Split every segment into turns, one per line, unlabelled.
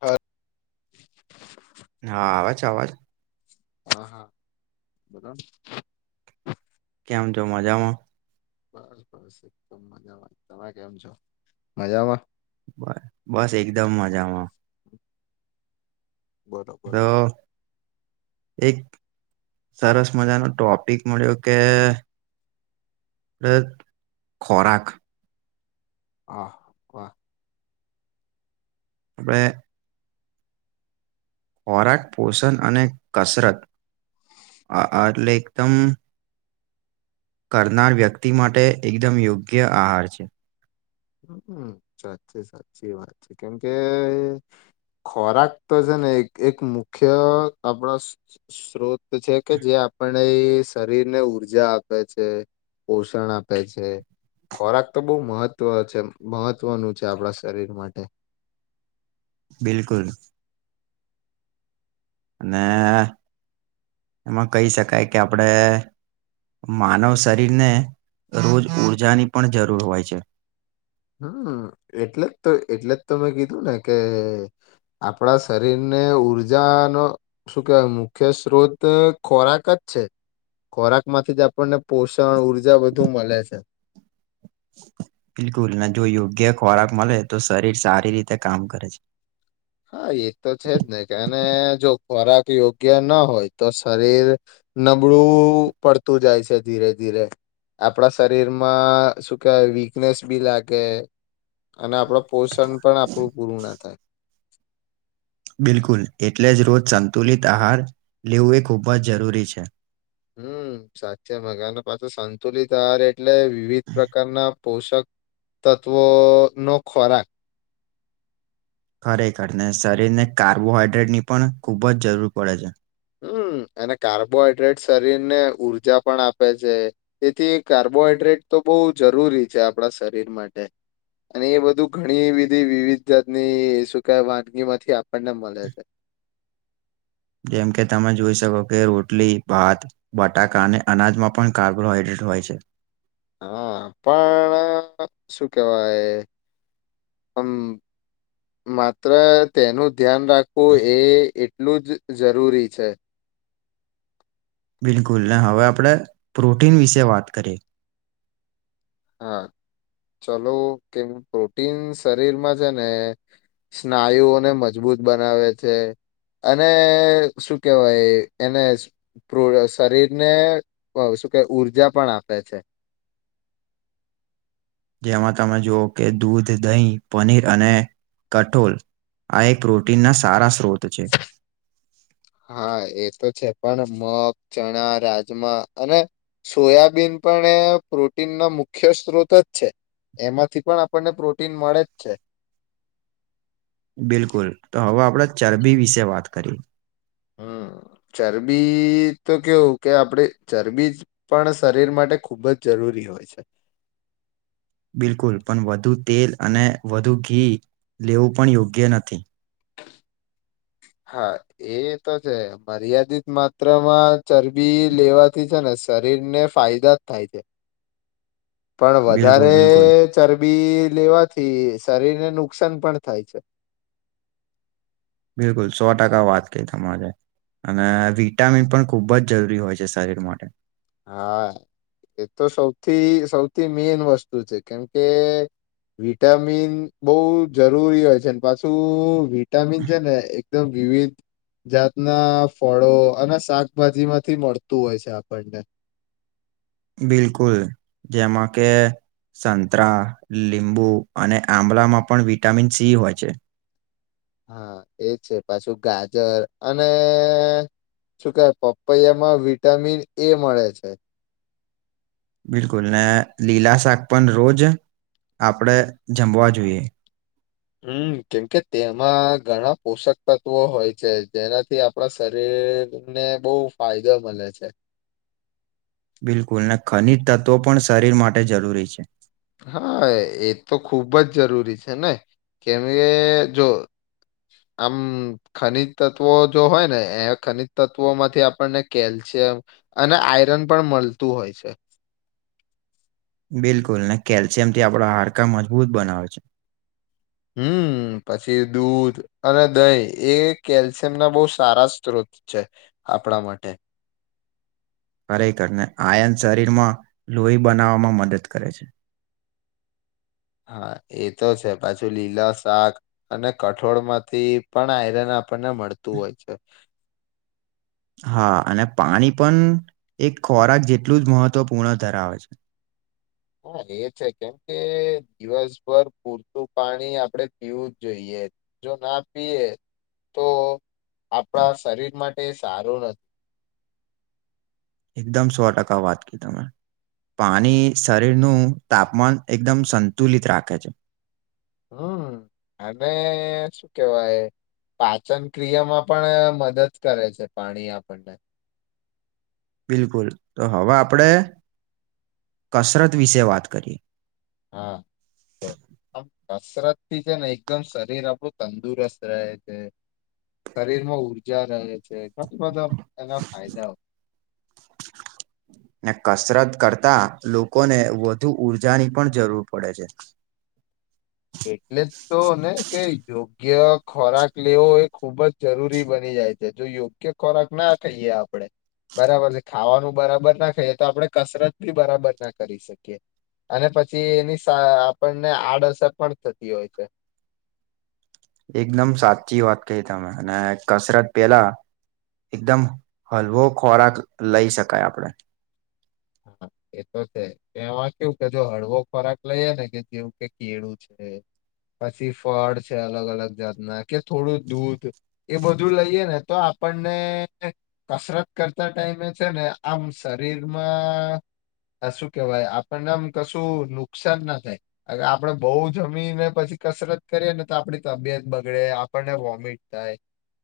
હા.
હા, આવે છે અવાજ?
હા. હા. બોલોને
કેમ છ મજામાં?
બસ બસ એકદમ મજામાં. તમે કેમ છો? મજામાં
બ બસ એકદમ મજામાં.
બરોબર.
તો એક સરસ મજાનો ટોપિક મળ્યો કે ર ખોરાક
હ ક
આપણેે ખોરાક પોષણ અને કસરત આ આટલે એકદમ કરનાર વ્યક્તિ માટે એકદમ યોગ્ય આહાર છે.
હમ. સાચી સાચી વાત છે, કેમ કે ખોરાક તો છે ને એક એક મુખ્ય આપણા સ્ત્રોત છે કે જે આપ એ શરીર ને ઊર્જા આપે છે, પોષણ આપે છે, ખોરાક તો બહુ મહત્વ છે મહત્વનું છે આપણા શરીર માટે
બિલકુલ. અને એમાં કહી શકાય કે આપડે માનવ શરીરને રોજ ઊર્જાની પણ જરૂર હોય છે.
હમ એટલે જ તો એટલે જ તો મેં કીધું ને કે આપણા શરીર અને ઉર્જા નો શું કેહેવાય મુખ્ય સ્ત્રોત ખોરાક જ છે. ખોરાકમાંથી જ આપણને પોષણ ઊર્જા બધુ મળે છે
બિલકુલ નેને જો યોગ્ય ખોરાક મળે તો શરીર સારી રીતે કામ કરે છે
હા, એ તો છે જ ને જો ખોરાક યોગ્ય ના હોય તો, શરીર નબળું પડતું જાય છે ધીરે ધીરે રે આપણા શરીરમાં શું કેવાય વીકનેસ બી લાગે અને આપડું પોષણ પણ આપણું પૂરું ના થાય
બિલકુલ, એટલે જ રોજ સંતુલિત આહાર લેવું એ ખૂબ જ જરૂરી છે.
હમ. સાચે મગને પાછ સંતુલિત આાર એટલે વિવિધ પ્રકારના પોષક તત્વો નો ખોરાક
ખરેખરને શરીરને કાર્બોહાઈડ્રેટની પણ ખૂબ જ જરૂર પડે છે.
હમ અને કાર્બોહાઈડ્રેટ શરીર ને ઉર્જા પણ આપે છે, તેથી કાર્બોહાઈડ્રેટ તો બ બહ જરૂરી છે આપણા શરીર માટે. અને એ બધું ઘણી બધી વિવિધ જાતની શું કવય વાનગીમાંથી આપણને મળે છે.
[inaudible] જેમ કે તમે જોઈ શકો કે રોટલી, ભાત, બટાકા અને અનાજમાં પણ કાર્બોહાઈડ્રેટ હોય છે. [inaudible]
હા. પણ શું કેવાય હમ માત્ર તેનું ધ્યાન રાખવું એ એટલું જ જરૂરી છે
બિલકુલ ને હવે આપણે પ્રોટીન વિશે વાત કરીએ.
હા ચલો કેમ પ્રોટીન શરીરમાં છે ને સ્નાયુઓને મજબૂત બનાવે છે અને શું કેહેવાય એને શરીરને શું કે ઉર્જા પણ આપે છે
જેમાં તમે જુઓ કે દૂધ દહીં પનીર અને કઠોલ આ એક રોટીનના સારા સ્ત્રોત છે.
હા એ તો છે પણ મગ ચણા રાજમા અને સોયાબીન પણ એ પ્રોટીનનો મુખ્ય સ્ત્રોત જ છે એમાંથી પણ આપણને પ્રોટીન મળે જ છે
બિલકુલ તો હવે આપણે ચરબી વિશે વાત કરી
હમ
[inaudible]
ચરબી તો કેવું કે આપડે ચરબી પણ શરીર માટે ખુબ જ જરૂરી હોય છે.
[inaudible] બિલકુલ પણ વધુ તેલ અને વધુ ઘી લેવું પણ યોગ્ય નથી.
હા એ તો છે મર્યાદિત માત્રામાં ચરબી લેવાથી છે ને શરીર ને ફાયદા જ થાય છે.
[inaudible]
પણ વધારે
બિલકુલ બિલકુલ
ચરબી બી લેવાથી શરીરને નુકસાન પણ થાય છે.
બિલકુલ સો ટકા વાત કઈ તમારે. અને વિટામિન પણ ખૂબ જ જરૂરી હોય છે શરીર માટે.
હા એ તો સૌથી સૌથી મેન વસ્તુ છે કેમ કે વિટામિન બહુ જરૂરી હોય છે પાછું વિટામિન છે ને એકદમ વિવિધ જાતના ફળો અને શાકભાજી માંથી મળતું હોય છે આપણને
બિલકુલ જેમાં કે સંતરા લીંબુ અને આંબળામાં પણ વિટામિન સી હોય છે.
હા એજ છે પાછું ગાજર અને શું કે પપૈયામાં વિટામિન એ મળે છે.
બિલકુલ ને લીલા શાક પણ રોજ આપણે જમવા જોઈએ.
હમ્મ કેમકે તેમાં ઘણા પોષક તત્વો હોય છે જેનાથી આપણા શરીર ને ને બહુ ફાયદો મળે છે.
બિલકુલ ને ખનિજ તત્વો પણ શરીર માટે જરૂરી છે.
હા એ તો ખુબ જ જરૂરી છે ને. કેમ એ જો આમ ખનિજ તત્વો જો હોય ને એ ખનિજ તત્વો માંથી આપણને કેલસી એમ અને આયરન પણ મળતું હોય છે.
બિલકુલ ને કેલ્શિયમથી આપણાો હાડકા મજબૂત બનાવે છે.
હમ પછી દૂધ અને દહીં એ કેલ્શિયમ ના બહુ સારા સ્ત્રોત છે આપણા માટે.
[inaudible] ખરેખરને આયન શરીરમાં લોહી બનાવવામાં મદદ કરે છે. [inaudible]
હા એ તો છે પાછું લીલા શાક અને કઠોળ માંથી પણ આયરન આપણને મળતું હોય છે.
[inaudible] હા અને પાણી પણ એક ખોરાક જેટલું જ મહત્વપૂર્ણ ધરાવે છે. [inaudible]
હા એ છે કેમ કે દિવસભર પૂરતું પાણી આપડે પીવું જ જોઈએ છે જો ના પીએ તો આપણા શરીર માટે સારું નથી.
એકદમ સો ટકા વાત કઈ તમે. પાણી શરીરનું તાપમાન એકદમ સંતુલિત રાખે છે.
હમ્મ અને શું કેવાય પાચન ક્રિયામાં પણ મદદ કરે છે પાણી આપણને.
બિલકુલ તો હવ આપણેે કસરત વિશે વાત કરીએ.
હા તો આમ કસરત થી છે ને એકદમ શરીર આપણું તંદુરસ્ત રહે છે શરીરમાં ઊર્જા રહે છે, ઘણા બધા એના ફાયદાઓ.
[inaudible] ને કસરત કરતા લોકોને વધુ ઉર્જાની પણ જરૂર પડે છે.
એટલે તો ને કે યોગ્ય ખોરાક લેવો એ ખુબ જ જરૂરી બની જાય છે. જો યોગ્ય ખોરાક ના ખઈએ આપણે. બરાબરને ખાવાનું બરાબર ના ખાઈએ તો આપડણે કસરત બી બરાબર ના કરી શકીએ. અને પછી એની આપણને આડઅસર પણ થતી હોય છે.
એકદમ સાચી વાત કહી તમે અને કસરત પેલા એકદમ હલવો ખોરાક લઈ શકાય આપણે.
હા એ તો છે એમાં કેવું કે જો હળવો ખોરાક લઈએ ને કે જેવું કે કેળું છે પછી ફળ છે અલગ અલગ જાતના કે થોડું દૂધ એ બધું લઈએે ને તો આપ પણને કસરત કરતા ટાઈમે છે ને આમ શરીર આ શું કહેવાય આપણને એમ કશું નુકસાન ના થાય આપડે બહુ જમીને પછ છી કસરત કરીએે ને તો આપણી તબિયત બગડે આપણને વોમિટ થાય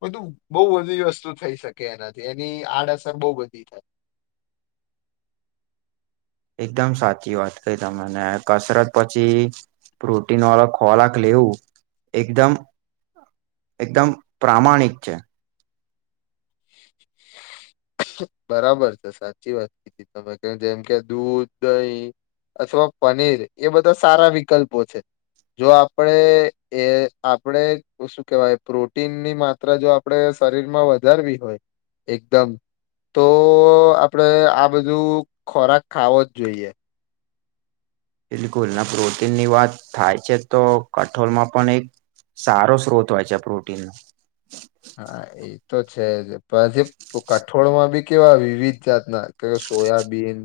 બધું બહુ બધી વસ્તુ થઈ શકે એનાથી એની આડઅસર બહું બધી થાય.
એકદમ સાચી વાત કઈ તમને કસરત પછી પ્રોટીન વાળો ખોરાક લેવું એકદમ એકદમ પ્રામાણિક છે.
બરાબર છે. સાચી વાત કીધી તમે કેર જેમ કે દૂધ, દહી અથવા પનીર એ બધા સારા વિકલ્પો છે. જો આપડે એ આપણેે શું કહેવાય પ્રોટીનની માત્રા જો આપણેે શરીર માં વધારવી હોય એકદમ તો આપડે આ બધું ખોરાક ખાવો જ જોઈએ.
બિલકુલ ના પ્રોટીનની વાત થાય છે તો કઠોળમાં પણ એક સારો શ્રોત હોય છે આ પ્રોટીન નો.
હા એતો છે પણ તો જો કઠોળમાં બી કેવા વિવિધ જાતના કે સોયાબીન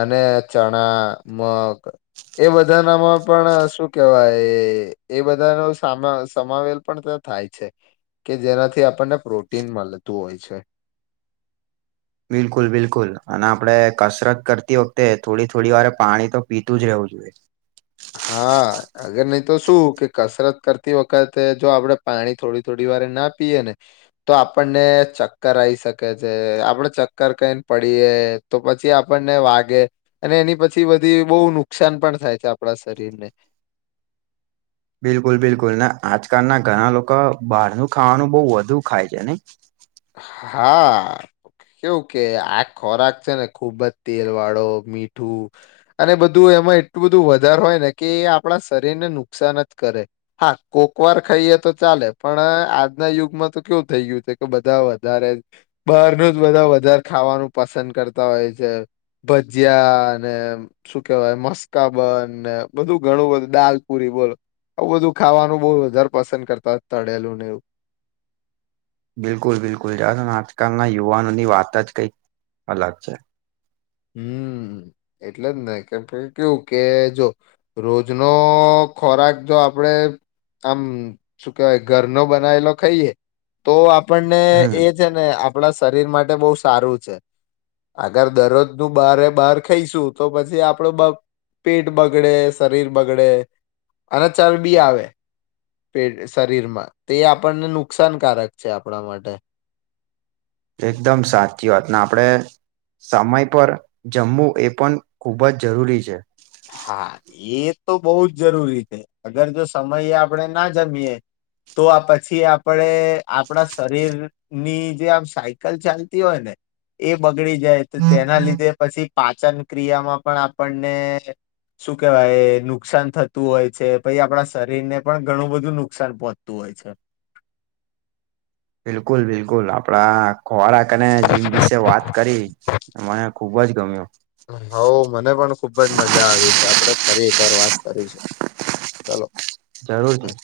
અને ચણા, મગ એ બધાનામાં પણ શું કેહેવાય એ બધાનો સામા સમાવેલ પણ થાય છે કે જેનાથી આપણને પ્રોટીન મળતું હોય છે.
બિલકુલ બિલકુલ અને આપડે કસરત કરતી વખતે થોડી થોડી વારે પાણી તો પીતું જ રેવું જોઈએ.
હા અગર નહી તો શું કે કસરત કરતી વખતે જો આપડે પાણી થોડી થોડી ના પીએ ને તો આપણને ચક્કર આવી શકે છે. આપડ ચક્કર ખાઈને પડી જીઅ તો પછી આપણને વાગે અને એની પછી બધી બહુ નુકસાન પણ થાય છે આપણા શરીરને.
બિલકુલ બિલકુલ ને આજકાલના ઘણા લોકો બહારનું ખાવાનું બવ વધુ ખાય છે ને?
હા. કેવું કે આ ખોરાક છે ને ખુબ જ તેલ વાળો મીઠું અને બધું એ. એટલું બધું વધારે હોય ને કે એ આપણા શરીરને નુકસાન જ કરે હા કોકવાર ખાઈએ. તો ચાલે પણ આજના યુગમાં તો કેવું થઈ ગયું છે કે. કરતાં વધારે બારનું જ બધા વધારે ખાવાનું પસંદ કરતા હોય છે. ભજીયા અનેને શું કેવાય મસ્કાબન ને બધું ઘણું બધું દાલપુરી. બોલો આવું બધું ખાવાનું બહું વધારે પસંદ કરતા હોય છે તળેલું ને એવું.
[inaudible] બિલકુલ બિલકુલ જવા દોને આજકાલના યુવાનોની વાત જ કંઈક અલગ છે.
હમ્મ. એટલેજને કેમકે કેવું કે જો રોજ નો ખોરાક જો આપડ. આપણે આમ શું કેવાય ઘરનો બનાવેલો ખાઈએ તો. આપણને
હમ
એ છે ને આપણા શરીર માટે બહુ સારું છે અગર દરરોજ. હું બારે બાર ખાઈશું તો પછી આપડે બ. પેટ બગડે શરીર બગડે અને ચરબી આવે. પેટ શરીરમાં તે આપણને નુકસાનકારક છે આપણા માટે.
એકદમ સાચી વાત ને આપણે. સમય પર જમવું એ પણ ખૂબ જ જરૂરી છે.
હા એ તો બહુ જ જરૂરી છે અગર જો સમયે આપણે ના જમીએ. તો આ પછી આપણે આપણા શરીરની જે આમ સાયકલ ચાલતી હોય ને. એ બગડી જાય તો તેના લીધે પછી પાચન ક્રિયામાં પણ આપણને. શું કેવાય નુકસાન થતું હોય છે, પછી આપણા શરીર ને પણ ઘણું બધું નુકસાન પહોંચતું. હોય છે.
બિલકુલ બિલકુલ આપડા. ખોરાક અને જીમ વિશે વાત કરી મને ખુબ જ ગમ્યો.
હઉ મને પણ ખુબ જ મજા આવી છે આપડે ફરી એકવાર વાત કરીશું. ચલો.
જરૂરથી.